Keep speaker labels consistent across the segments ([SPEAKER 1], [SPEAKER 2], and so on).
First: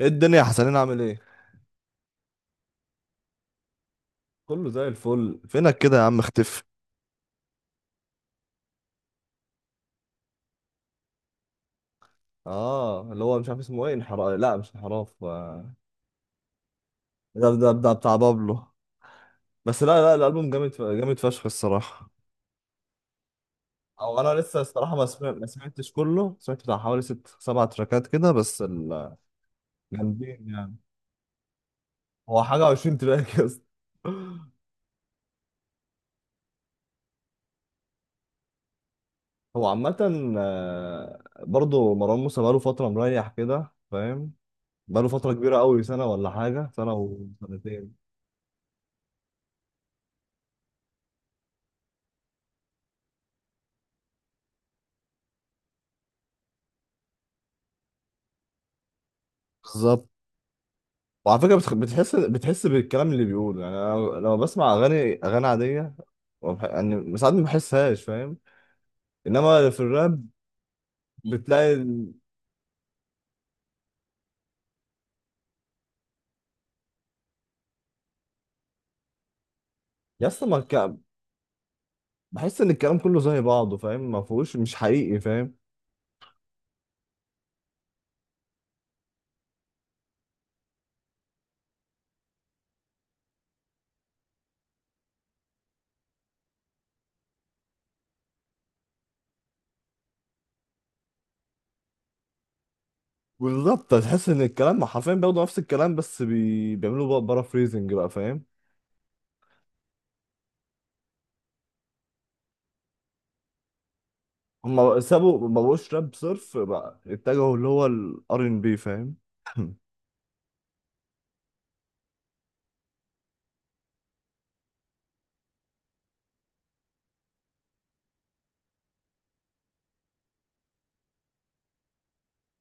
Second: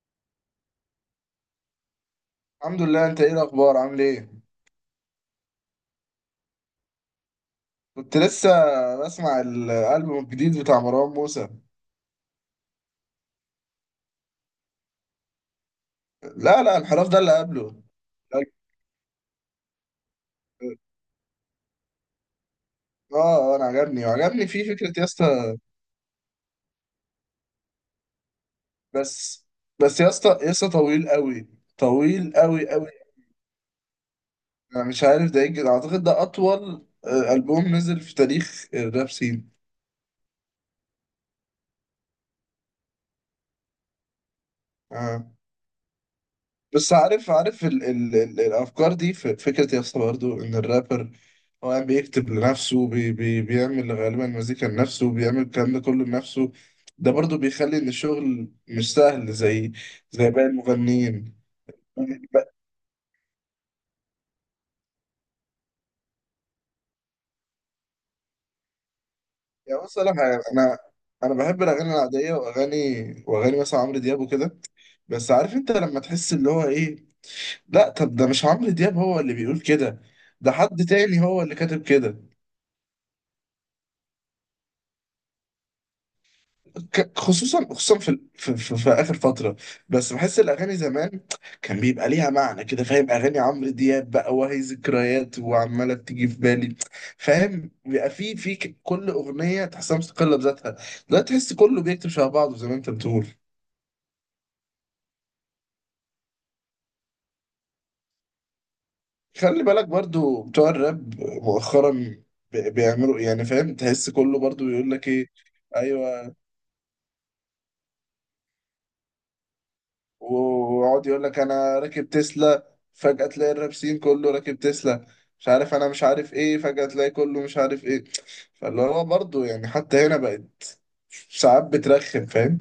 [SPEAKER 1] ايه الدنيا يا حسنين؟ عامل ايه؟
[SPEAKER 2] الحمد لله. انت ايه الاخبار؟ عامل ايه؟
[SPEAKER 1] كله زي الفل، فينك كده يا عم؟ اختفي.
[SPEAKER 2] كنت لسه بسمع الالبوم الجديد بتاع مروان موسى.
[SPEAKER 1] اه اللي هو مش عارف اسمه ايه، انحراف، لا مش انحراف.
[SPEAKER 2] لا لا الانحراف ده اللي
[SPEAKER 1] ده
[SPEAKER 2] قبله.
[SPEAKER 1] بتاع بابلو. بس لا لا الالبوم جامد، جامد فشخ الصراحه.
[SPEAKER 2] اه آه، انا عجبني
[SPEAKER 1] او انا
[SPEAKER 2] وعجبني
[SPEAKER 1] لسه
[SPEAKER 2] فيه فكره
[SPEAKER 1] الصراحه
[SPEAKER 2] يا
[SPEAKER 1] ما
[SPEAKER 2] اسطى.
[SPEAKER 1] سمعتش كله، سمعت بتاع حوالي 6 7 تراكات كده بس،
[SPEAKER 2] بس بس يا اسطى
[SPEAKER 1] الجامدين
[SPEAKER 2] يا اسطى
[SPEAKER 1] يعني.
[SPEAKER 2] طويل قوي، طويل
[SPEAKER 1] هو حاجه
[SPEAKER 2] قوي قوي.
[SPEAKER 1] 20 تراك يا اسطى.
[SPEAKER 2] انا مش عارف ده يجي اعتقد ده اطول البوم نزل في تاريخ الراب سين.
[SPEAKER 1] هو عامه، برضه مروان موسى بقاله فتره مريح كده فاهم، بقاله
[SPEAKER 2] آه.
[SPEAKER 1] فتره كبيره قوي، سنه ولا حاجه،
[SPEAKER 2] بس
[SPEAKER 1] سنه
[SPEAKER 2] عارف عارف ال
[SPEAKER 1] وسنتين.
[SPEAKER 2] ال ال الافكار دي فكره يا اسطى برضه ان الرابر هو قاعد بيكتب لنفسه، بي بيعمل غالبا مزيكا لنفسه، بيعمل الكلام ده كله لنفسه. ده برضه بيخلي ان الشغل مش سهل زي
[SPEAKER 1] بالظبط.
[SPEAKER 2] زي باقي المغنيين.
[SPEAKER 1] وعلى فكرة بتخ- بتحس
[SPEAKER 2] ب-
[SPEAKER 1] بتحس بالكلام اللي بيقوله، يعني أنا لما بسمع أغاني عادية يعني ساعات ما بحسهاش فاهم، إنما في
[SPEAKER 2] يعني بص أقول لك
[SPEAKER 1] الراب
[SPEAKER 2] حاجة، انا بحب
[SPEAKER 1] بتلاقي
[SPEAKER 2] الاغاني العاديه واغاني، واغاني مثلا عمرو دياب وكده. بس عارف انت لما تحس اللي هو ايه، لا طب ده مش عمرو دياب هو اللي بيقول كده،
[SPEAKER 1] يا اسطى
[SPEAKER 2] ده
[SPEAKER 1] ما
[SPEAKER 2] حد
[SPEAKER 1] الك-
[SPEAKER 2] تاني هو اللي كاتب كده.
[SPEAKER 1] بحس إن الكلام كله زي بعضه فاهم، ما فيهوش، مش حقيقي فاهم.
[SPEAKER 2] خصوصا خصوصا في اخر فتره. بس بحس الاغاني زمان كان بيبقى ليها معنى كده، فاهم؟ اغاني عمرو دياب بقى وهي ذكريات وعماله بتيجي في بالي. فاهم؟ بيبقى في كل اغنيه تحسها مستقله بذاتها، لا تحس كله بيكتب شبه بعضه زي ما انت بتقول.
[SPEAKER 1] بالظبط، تحس إن الكلام حرفيا بياخدوا نفس الكلام، بس بيعملوا بقى فريزنج بقى فاهم.
[SPEAKER 2] خلي بالك برضو بتوع الراب مؤخرا، بيعملوا يعني، فاهم؟ تحس كله برضو يقول
[SPEAKER 1] هما
[SPEAKER 2] لك ايه.
[SPEAKER 1] سابوا، ما بقوش راب
[SPEAKER 2] ايوه.
[SPEAKER 1] صرف بقى، اتجهوا اللي هو الار ان بي فاهم.
[SPEAKER 2] ويقعد يقول لك انا راكب تسلا، فجأة تلاقي الرابسين كله راكب تسلا، مش عارف انا مش عارف ايه، فجأة تلاقي كله مش عارف ايه. فاللي هو برضه يعني حتى هنا بقت ساعات بترخم، فاهم؟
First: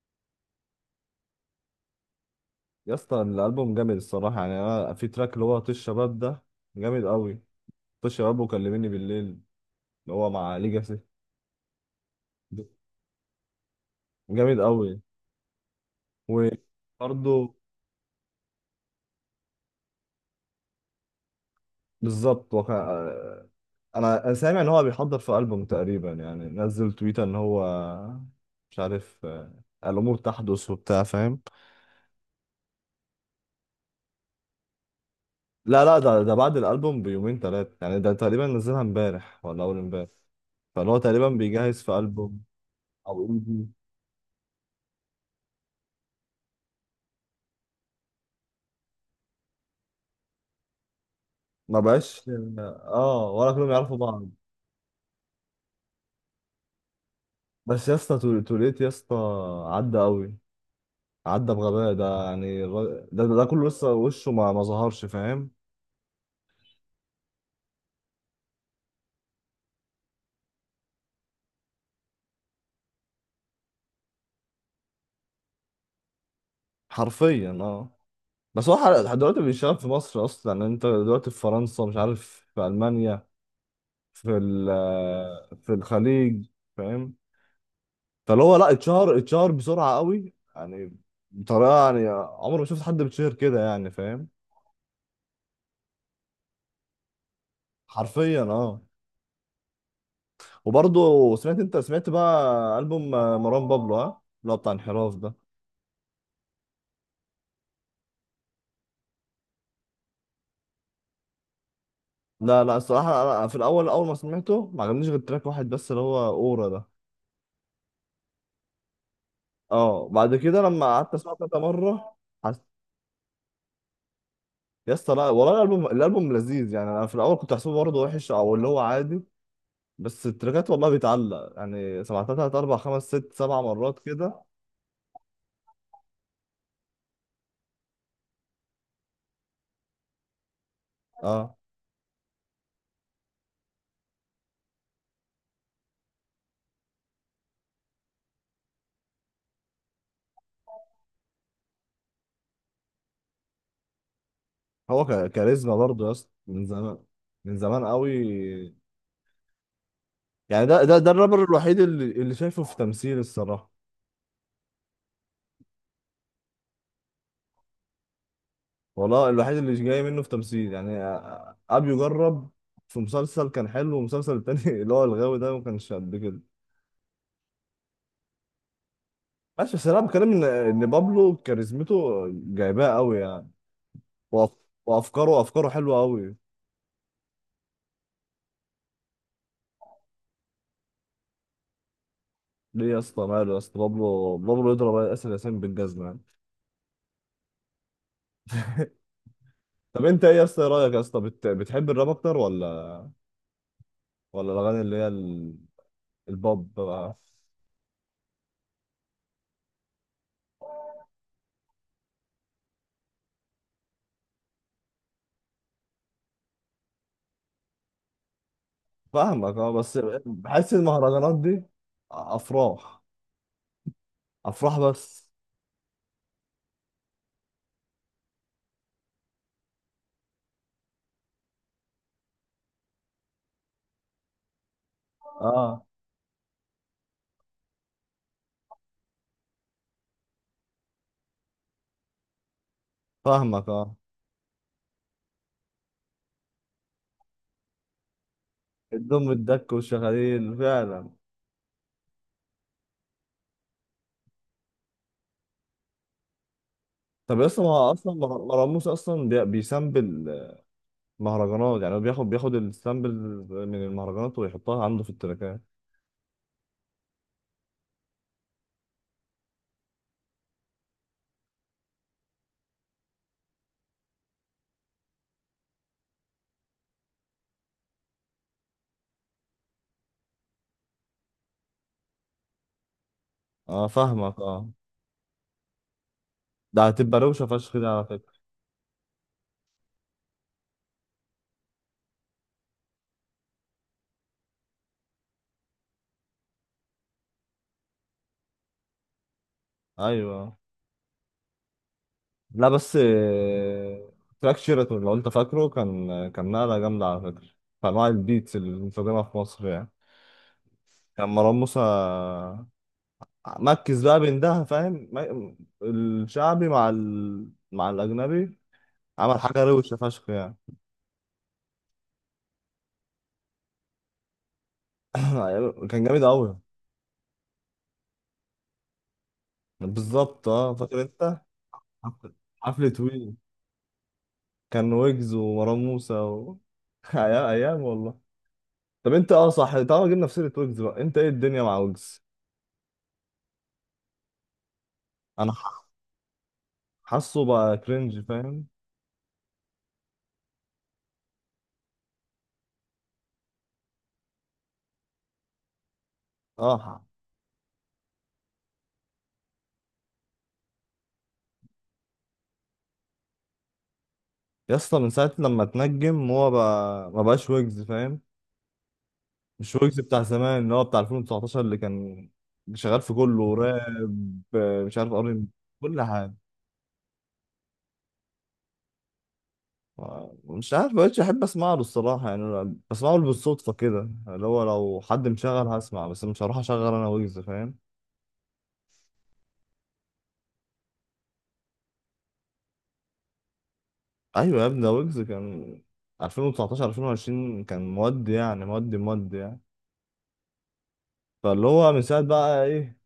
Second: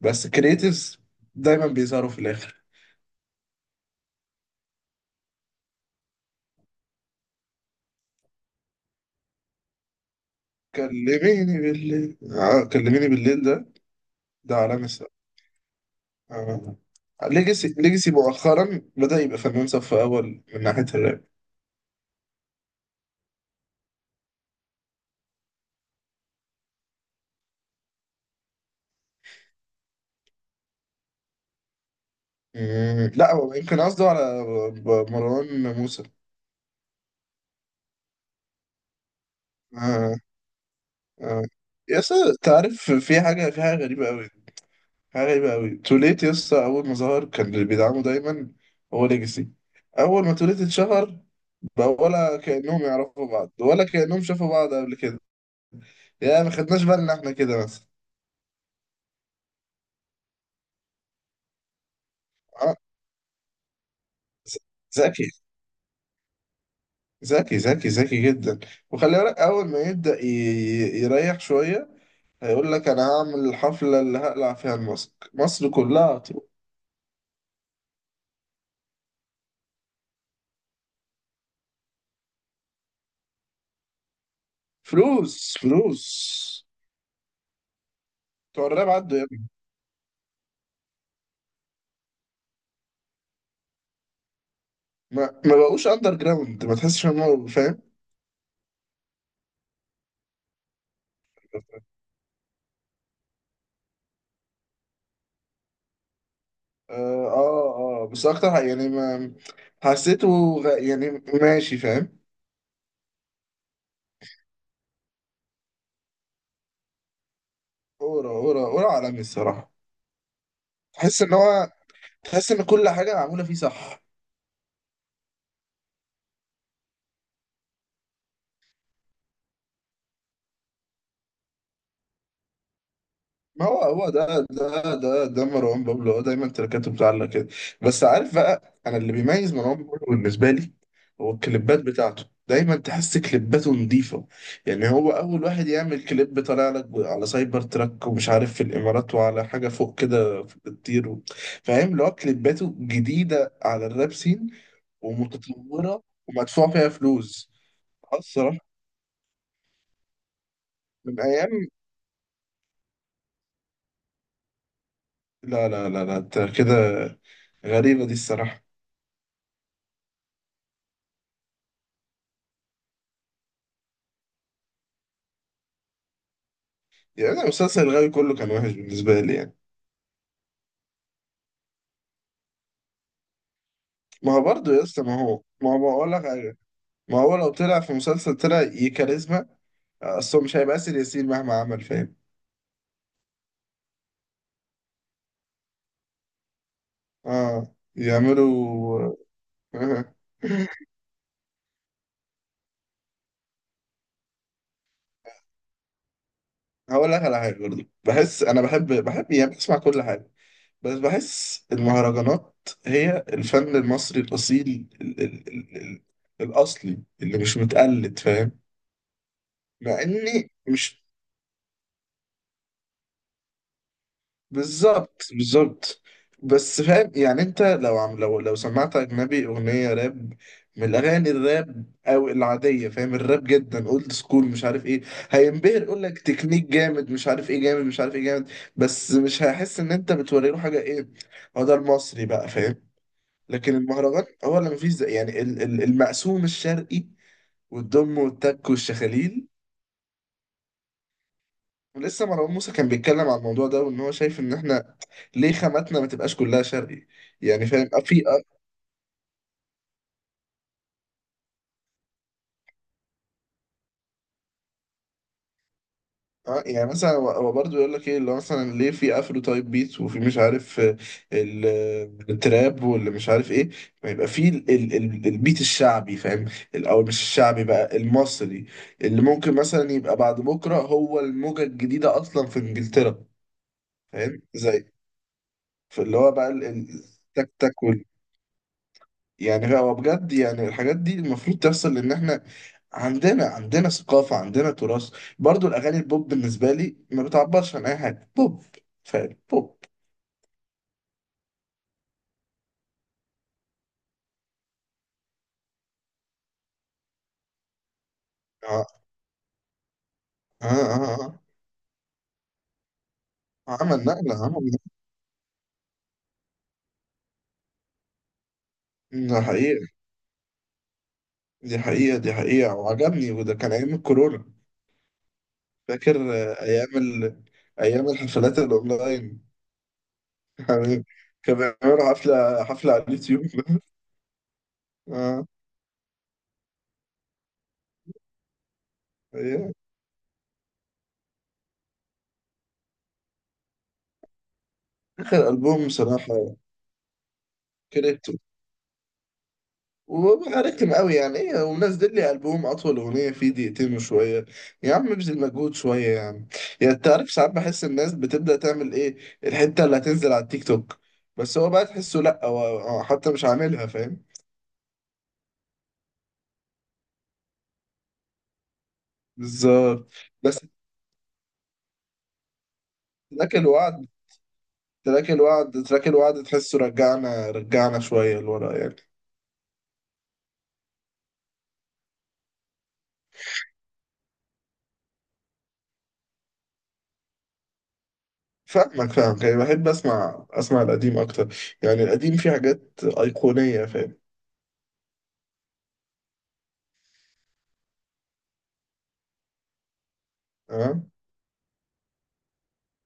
[SPEAKER 2] بس كريتيفز دايما بيظهروا في الاخر.
[SPEAKER 1] يا اسطى الألبوم جامد الصراحة، يعني أنا في تراك اللي هو طيش الشباب ده، جامد قوي. شباب وكلميني بالليل اللي هو مع ليجاسي،
[SPEAKER 2] كلميني بالليل، آه كلميني بالليل ده، ده
[SPEAKER 1] جامد
[SPEAKER 2] عالمي
[SPEAKER 1] قوي
[SPEAKER 2] الصراحة. آه.
[SPEAKER 1] وبرضه.
[SPEAKER 2] ليجاسي ليجاسي مؤخرا بدأ يبقى فنان صف أول من ناحية الراب.
[SPEAKER 1] بالظبط انا سامع ان هو بيحضر في ألبوم تقريبا، يعني نزل تويتر ان هو مش عارف الامور تحدث وبتاع فاهم.
[SPEAKER 2] لا هو يمكن قصده على مروان
[SPEAKER 1] لا لا
[SPEAKER 2] موسى.
[SPEAKER 1] ده بعد الألبوم بيومين 3 يعني، ده تقريبا نزلها امبارح ولا اول امبارح،
[SPEAKER 2] آه.
[SPEAKER 1] فاللي هو تقريبا
[SPEAKER 2] آه.
[SPEAKER 1] بيجهز في
[SPEAKER 2] يا اسطى
[SPEAKER 1] ألبوم
[SPEAKER 2] انت عارف
[SPEAKER 1] او
[SPEAKER 2] في حاجه في
[SPEAKER 1] EP.
[SPEAKER 2] حاجه غريبه قوي، حاجه غريبه قوي. توليت يا اسطى اول ما ظهر كان اللي بيدعمه دايما هو ليجاسي. اول ما توليت اتشهر
[SPEAKER 1] ما
[SPEAKER 2] بقى
[SPEAKER 1] بقاش،
[SPEAKER 2] ولا كانهم يعرفوا
[SPEAKER 1] اه، ولا
[SPEAKER 2] بعض
[SPEAKER 1] كلهم
[SPEAKER 2] ولا
[SPEAKER 1] يعرفوا
[SPEAKER 2] كانهم
[SPEAKER 1] بعض.
[SPEAKER 2] شافوا بعض قبل كده. يا ما خدناش بالنا احنا كده
[SPEAKER 1] بس
[SPEAKER 2] مثلا.
[SPEAKER 1] يا اسطى، توليت يا اسطى عدى قوي، عدى بغباء ده، يعني
[SPEAKER 2] آه،
[SPEAKER 1] ده كله لسه وشه
[SPEAKER 2] ذ-
[SPEAKER 1] ما ظهرش
[SPEAKER 2] ذكي،
[SPEAKER 1] فاهم.
[SPEAKER 2] ذكي جدا. وخلي بالك اول ما يبدا يريح شويه هيقول لك انا هعمل الحفله اللي هقلع فيها الماسك، مصر كلها هتروح.
[SPEAKER 1] حرفيا اه. بس هو لحد دلوقتي بيشتغل في مصر اصلا، يعني انت دلوقتي في فرنسا، مش عارف في المانيا، في
[SPEAKER 2] فلوس
[SPEAKER 1] في
[SPEAKER 2] فلوس.
[SPEAKER 1] الخليج فاهم. فاللي هو
[SPEAKER 2] بتوع
[SPEAKER 1] لا،
[SPEAKER 2] الراب
[SPEAKER 1] اتشهر
[SPEAKER 2] عدوا،
[SPEAKER 1] اتشهر بسرعه قوي يعني، بطريقه يعني، عمري ما شفت حد بيتشهر كده يعني فاهم.
[SPEAKER 2] ما ما بقوش اندر جراوند، ما تحسش ان هو فاهم.
[SPEAKER 1] حرفيا اه. وبرضه انت سمعت بقى البوم مروان بابلو، ها، اللي هو بتاع انحراف ده.
[SPEAKER 2] اه. اه آه، بس اكتر حاجة يعني ما حسيته، يعني ماشي فاهم.
[SPEAKER 1] لا لا الصراحة أنا في الأول، أول ما سمعته ما عجبنيش غير تراك واحد بس، اللي هو أورا ده.
[SPEAKER 2] اورا، اورا اورا عالمي الصراحة.
[SPEAKER 1] أه بعد كده لما قعدت
[SPEAKER 2] تحس ان
[SPEAKER 1] أسمعه كذا
[SPEAKER 2] هو،
[SPEAKER 1] مرة.
[SPEAKER 2] تحس
[SPEAKER 1] حس...
[SPEAKER 2] ان كل حاجة معمولة فيه صح.
[SPEAKER 1] يا اسطى لا والله، الألبوم لذيذ، يعني أنا في الأول كنت حاسبه برضه وحش، أو اللي هو عادي، بس التراكات والله بيتعلق، يعني سمعتها 3 4 5 6 7
[SPEAKER 2] ما هو
[SPEAKER 1] مرات
[SPEAKER 2] هو
[SPEAKER 1] كده.
[SPEAKER 2] ده مروان بابلو هو دايما تركاته بتعلق كده. بس عارف بقى انا اللي بيميز مروان بابلو بالنسبه لي هو
[SPEAKER 1] أه،
[SPEAKER 2] الكليبات بتاعته، دايما تحس كليباته نظيفه. يعني هو اول واحد يعمل كليب طالع لك على سايبر تراك ومش عارف في الامارات وعلى حاجه فوق كده بتطير فاهم؟ اللي هو كليباته جديده على الراب سين،
[SPEAKER 1] هو كاريزما
[SPEAKER 2] ومتطوره
[SPEAKER 1] برضه يا اسطى، من
[SPEAKER 2] ومدفوع فيها
[SPEAKER 1] زمان،
[SPEAKER 2] فلوس.
[SPEAKER 1] من زمان قوي،
[SPEAKER 2] آه الصراحه.
[SPEAKER 1] يعني ده
[SPEAKER 2] من
[SPEAKER 1] الرابر
[SPEAKER 2] ايام،
[SPEAKER 1] الوحيد اللي شايفه في تمثيل الصراحة.
[SPEAKER 2] لا لا لا لا أنت كده، غريبه دي الصراحه.
[SPEAKER 1] والله الوحيد اللي مش جاي منه في تمثيل يعني، ابيو جرب في مسلسل كان حلو، والمسلسل التاني اللي هو الغاوي ده، ما كانش قد كده.
[SPEAKER 2] يعني أنا مسلسل الغاوي كله كان وحش بالنسبة لي يعني.
[SPEAKER 1] ماشي بس انا بتكلم ان بابلو كاريزمته جايباه قوي يعني.
[SPEAKER 2] ما هو
[SPEAKER 1] وأف...
[SPEAKER 2] برضه يا اسطى، ما
[SPEAKER 1] وافكاره،
[SPEAKER 2] هو
[SPEAKER 1] افكاره
[SPEAKER 2] ما هو
[SPEAKER 1] حلوه
[SPEAKER 2] بقول لك
[SPEAKER 1] قوي.
[SPEAKER 2] حاجة، ما هو لو طلع في مسلسل طلع يكاريزما أصله مش هيبقى آسر ياسين مهما عمل فاهم.
[SPEAKER 1] ليه يا اسطى؟ ماله يا اسطى؟ بابلو يضرب اسر ياسين بالجزمه يعني.
[SPEAKER 2] اه يعملوا.
[SPEAKER 1] طب انت ايه يا اسطى، إيه رايك يا اسطى، بتحب الراب اكتر ولا، ولا الاغاني اللي هي البوب
[SPEAKER 2] هقول
[SPEAKER 1] بقى؟
[SPEAKER 2] لك على حاجة، برضه بحس أنا بحب بحب يعني بسمع كل حاجة، بس بحس المهرجانات هي الفن المصري الأصيل ال الأصلي اللي مش متقلد فاهم.
[SPEAKER 1] فاهمك اه، بس
[SPEAKER 2] مع إني
[SPEAKER 1] بحس
[SPEAKER 2] مش،
[SPEAKER 1] المهرجانات دي افراح، افراح
[SPEAKER 2] بالظبط
[SPEAKER 1] بس.
[SPEAKER 2] بالظبط. بس فاهم يعني انت لو عم لو لو سمعت اجنبي اغنيه راب من الاغاني الراب او العاديه، فاهم الراب جدا اولد سكول مش عارف ايه، هينبهر
[SPEAKER 1] اه
[SPEAKER 2] يقول لك تكنيك جامد مش عارف ايه جامد مش عارف ايه جامد. بس مش هيحس ان انت بتوري له حاجه ايه، هو ده المصري بقى فاهم.
[SPEAKER 1] فاهمك
[SPEAKER 2] لكن
[SPEAKER 1] اه.
[SPEAKER 2] المهرجان هو اللي مفيش زي، يعني المقسوم الشرقي والدم والتك
[SPEAKER 1] الدم
[SPEAKER 2] والشخاليل.
[SPEAKER 1] الدك والشغاليل فعلا.
[SPEAKER 2] لسه مروان موسى كان بيتكلم على الموضوع ده وان هو شايف ان احنا ليه خاماتنا ما تبقاش كلها شرقي.
[SPEAKER 1] طب اصلا،
[SPEAKER 2] يعني
[SPEAKER 1] ما
[SPEAKER 2] فاهم؟
[SPEAKER 1] هو
[SPEAKER 2] آه،
[SPEAKER 1] اصلا
[SPEAKER 2] في آه.
[SPEAKER 1] مروان موسى اصلا بيسامبل مهرجانات يعني، هو بياخد السامبل من المهرجانات ويحطها عنده في التراكات.
[SPEAKER 2] آه، يعني مثلا هو هو برضه يقول لك ايه اللي هو مثلا ليه في افرو تايب بيت وفي مش عارف آه، آه، التراب واللي مش عارف ايه، ما يبقى في البيت الشعبي، فاهم؟ او مش الشعبي بقى، المصري، اللي ممكن مثلا يبقى بعد بكره هو الموجه الجديده اصلا في انجلترا.
[SPEAKER 1] اه فاهمك
[SPEAKER 2] فاهم
[SPEAKER 1] اه.
[SPEAKER 2] زي في اللي هو بقى
[SPEAKER 1] ده هتبقى روشه
[SPEAKER 2] تك تك.
[SPEAKER 1] فشخ كده على فكره.
[SPEAKER 2] يعني هو بجد يعني الحاجات دي المفروض تحصل، لان احنا عندنا، عندنا ثقافة، عندنا تراث. برضو الاغاني البوب بالنسبة لي ما بتعبرش عن اي حاجة، بوب فعلا بوب.
[SPEAKER 1] ايوه، لا بس، تراك شيراتون لو انت فاكره، كان نقله جامده على فكره في انواع البيتس اللي
[SPEAKER 2] اه
[SPEAKER 1] مستخدمها في مصر يعني.
[SPEAKER 2] اه اه
[SPEAKER 1] كان
[SPEAKER 2] آه.
[SPEAKER 1] مروان موسى
[SPEAKER 2] عمل
[SPEAKER 1] مركز بقى
[SPEAKER 2] نقلة،
[SPEAKER 1] بين ده
[SPEAKER 2] عمل
[SPEAKER 1] فاهم، الشعبي مع مع الاجنبي،
[SPEAKER 2] نقلة،
[SPEAKER 1] عمل
[SPEAKER 2] ده
[SPEAKER 1] حاجة
[SPEAKER 2] حقيقة،
[SPEAKER 1] روشة فشخ يعني.
[SPEAKER 2] دي حقيقة دي حقيقة، وعجبني. وده كان ايام الكورونا،
[SPEAKER 1] كان
[SPEAKER 2] فاكر
[SPEAKER 1] جامد أوي.
[SPEAKER 2] آه، ايام ايام الحفلات الاونلاين.
[SPEAKER 1] بالظبط اه، فاكر أنت؟
[SPEAKER 2] كان بيعملوا
[SPEAKER 1] حفلة
[SPEAKER 2] حفلة
[SPEAKER 1] حفلة
[SPEAKER 2] حفلة على
[SPEAKER 1] وي،
[SPEAKER 2] اليوتيوب.
[SPEAKER 1] كان ويجز
[SPEAKER 2] اه
[SPEAKER 1] ومروان موسى أيام أيام والله. طب أنت اه
[SPEAKER 2] أيام.
[SPEAKER 1] صح، طالما جبنا في سيرة ويجز بقى، أنت إيه الدنيا مع ويجز؟
[SPEAKER 2] اخر
[SPEAKER 1] أنا
[SPEAKER 2] البوم بصراحة
[SPEAKER 1] حاسه بقى كرنج
[SPEAKER 2] كرهته،
[SPEAKER 1] فاهم؟
[SPEAKER 2] وببقى رخم قوي يعني ايه ومنزل لي البوم اطول اغنيه فيه دقيقتين وشويه، يا عم ابذل مجهود شويه يعني.
[SPEAKER 1] اه
[SPEAKER 2] يعني انت عارف ساعات بحس الناس بتبدا تعمل ايه الحته اللي هتنزل على التيك توك، بس هو بقى تحسه لا هو هو حتى مش عاملها فاهم.
[SPEAKER 1] يا اسطى من ساعة لما اتنجم هو بقى ما بقاش ويجز فاهم؟ مش ويجز
[SPEAKER 2] بالظبط.
[SPEAKER 1] بتاع
[SPEAKER 2] بس
[SPEAKER 1] زمان اللي هو بتاع 2019، اللي كان شغال في كله
[SPEAKER 2] تراك الوعد
[SPEAKER 1] راب، مش عارف
[SPEAKER 2] تراك الوعد
[SPEAKER 1] كل
[SPEAKER 2] تراك
[SPEAKER 1] حاجة
[SPEAKER 2] الوعد تحسه رجعنا، رجعنا شويه لورا يعني.
[SPEAKER 1] مش عارف. مبقتش احب اسمع له الصراحه، يعني أنا بسمعه بالصدفه كده، اللي هو لو حد مشغل هسمع، بس مش هروح اشغل انا ويجز فاهم.
[SPEAKER 2] فاهمك فاهمك، يعني بحب اسمع، اسمع القديم اكتر. يعني القديم فيه حاجات ايقونيه فاهم.
[SPEAKER 1] ايوه يا ابني، ده ويجز كان 2019 2020، كان مودي يعني، مودي مودي يعني.
[SPEAKER 2] اه.
[SPEAKER 1] فاللي هو من ساعه بقى ايه،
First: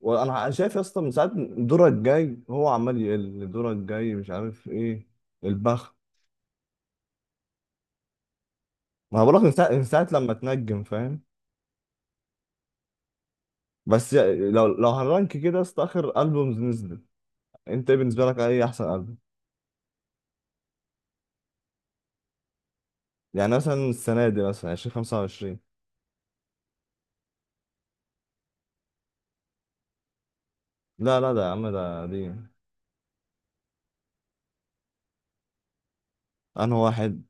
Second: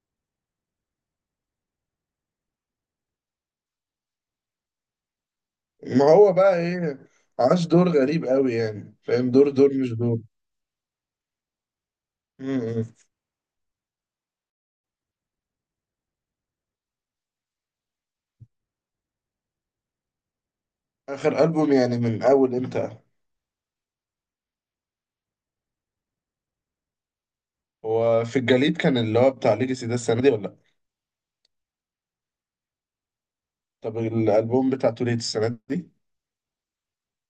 [SPEAKER 1] وانا شايف يا اسطى من ساعه، دورك الجاي، هو عمال يقل دورك الجاي، مش عارف ايه البخت.
[SPEAKER 2] ما هو بقى ايه، عاش دور غريب قوي يعني،
[SPEAKER 1] ما هو
[SPEAKER 2] فاهم؟
[SPEAKER 1] بقولك،
[SPEAKER 2] دور دور
[SPEAKER 1] من
[SPEAKER 2] مش
[SPEAKER 1] ساعة
[SPEAKER 2] دور.
[SPEAKER 1] لما تنجم فاهم.
[SPEAKER 2] م-م.
[SPEAKER 1] بس لو هنرانك كده يا اسطى، اخر البومز نزلت، انت ايه بالنسبه لك، ايه احسن؟
[SPEAKER 2] اخر البوم يعني من اول امتى؟
[SPEAKER 1] يعني مثلا السنة دي، مثلا 20 25.
[SPEAKER 2] هو في الجليد كان اللي هو بتاع ليجاسي ده السنه دي ولا لأ؟
[SPEAKER 1] لا لا ده يا عم، ده دي
[SPEAKER 2] طب الالبوم بتاع توليت السنه دي،
[SPEAKER 1] أنا واحد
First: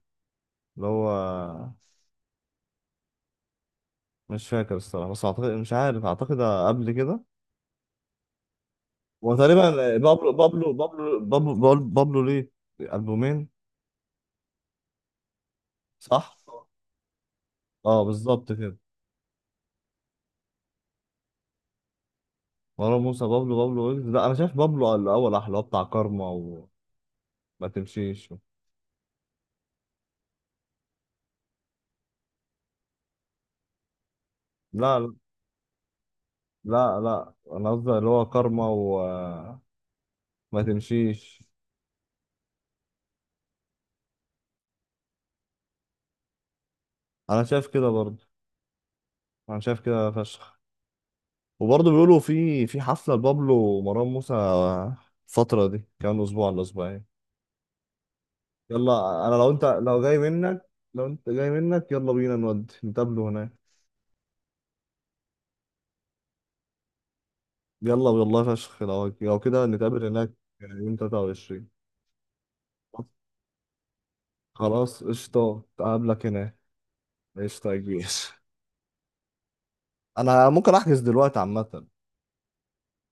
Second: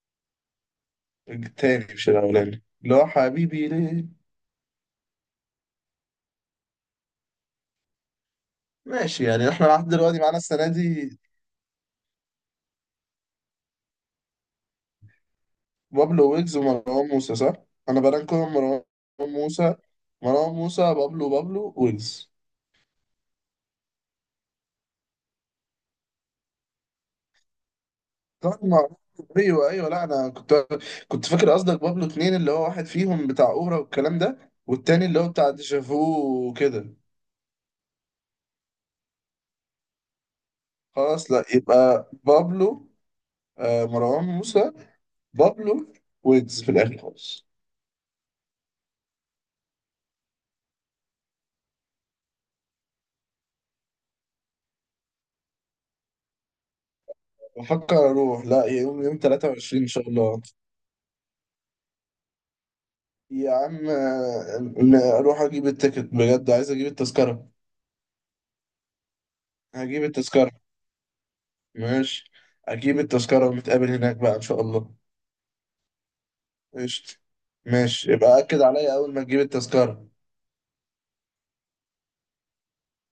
[SPEAKER 1] اللي هو
[SPEAKER 2] التاني مش الاولاني اللي هو حبيبي ليه.
[SPEAKER 1] مش فاكر الصراحة، بس أعتقد، مش عارف، أعتقد قبل كده.
[SPEAKER 2] ماشي، يعني
[SPEAKER 1] وتقريبا
[SPEAKER 2] احنا لحد دلوقتي معانا السنه دي
[SPEAKER 1] بابلو ليه ألبومين
[SPEAKER 2] بابلو
[SPEAKER 1] صح؟
[SPEAKER 2] ويجز ومروان موسى، صح؟ انا
[SPEAKER 1] اه
[SPEAKER 2] برانكو
[SPEAKER 1] بالظبط كده.
[SPEAKER 2] مروان موسى، مروان موسى بابلو، بابلو ويجز.
[SPEAKER 1] مروان موسى، بابلو ويجز، لا أنا شايف بابلو الأول أحلى، اللي هو بتاع كارما وما تمشيش.
[SPEAKER 2] طبعا معروف. ايوه ايوه، لا انا كنت كنت فاكر قصدك بابلو اتنين اللي هو واحد فيهم بتاع اورا والكلام ده والتاني
[SPEAKER 1] لا
[SPEAKER 2] اللي هو بتاع ديجافو وكده.
[SPEAKER 1] لا لا أنا قصدي اللي هو كارما وما
[SPEAKER 2] خلاص
[SPEAKER 1] تمشيش.
[SPEAKER 2] لا، يبقى بابلو، آه مروان موسى، بابلو، ويجز في الاخر
[SPEAKER 1] أنا
[SPEAKER 2] خالص.
[SPEAKER 1] شايف كده برضه، أنا شايف كده فشخ. وبرضه بيقولوا في حفلة لبابلو ومروان موسى الفترة دي، كمان أسبوع ولا أسبوعين.
[SPEAKER 2] بفكر اروح، لا يوم يوم
[SPEAKER 1] يلا أنا
[SPEAKER 2] 23 ان
[SPEAKER 1] لو
[SPEAKER 2] شاء
[SPEAKER 1] جاي
[SPEAKER 2] الله.
[SPEAKER 1] منك، لو أنت جاي منك، يلا بينا نودي نتقابله
[SPEAKER 2] يا
[SPEAKER 1] هناك.
[SPEAKER 2] عم آه، اروح اجيب التيكت، بجد عايز اجيب التذكره.
[SPEAKER 1] يلا والله فشخ، لو كده نتقابل
[SPEAKER 2] هجيب
[SPEAKER 1] هناك،
[SPEAKER 2] التذكره
[SPEAKER 1] يعني يوم 23.
[SPEAKER 2] ماشي، اجيب التذكره ونتقابل هناك بقى ان شاء الله.
[SPEAKER 1] خلاص قشطة، أقابلك هناك.
[SPEAKER 2] قشطة.
[SPEAKER 1] قشطة يا كبير.
[SPEAKER 2] ماشي يبقى أكد عليا أول ما تجيب التذكرة.
[SPEAKER 1] أنا ممكن أحجز دلوقتي عامة.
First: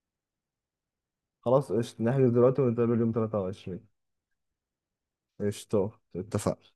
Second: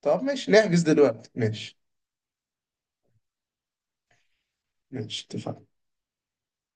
[SPEAKER 2] طب ماشي نحجز دلوقتي،
[SPEAKER 1] خلاص
[SPEAKER 2] ماشي.
[SPEAKER 1] قشطة، نحجز دلوقتي ونتقابل يوم 23.
[SPEAKER 2] ماشي اتفقنا.
[SPEAKER 1] قشطة اتفقنا.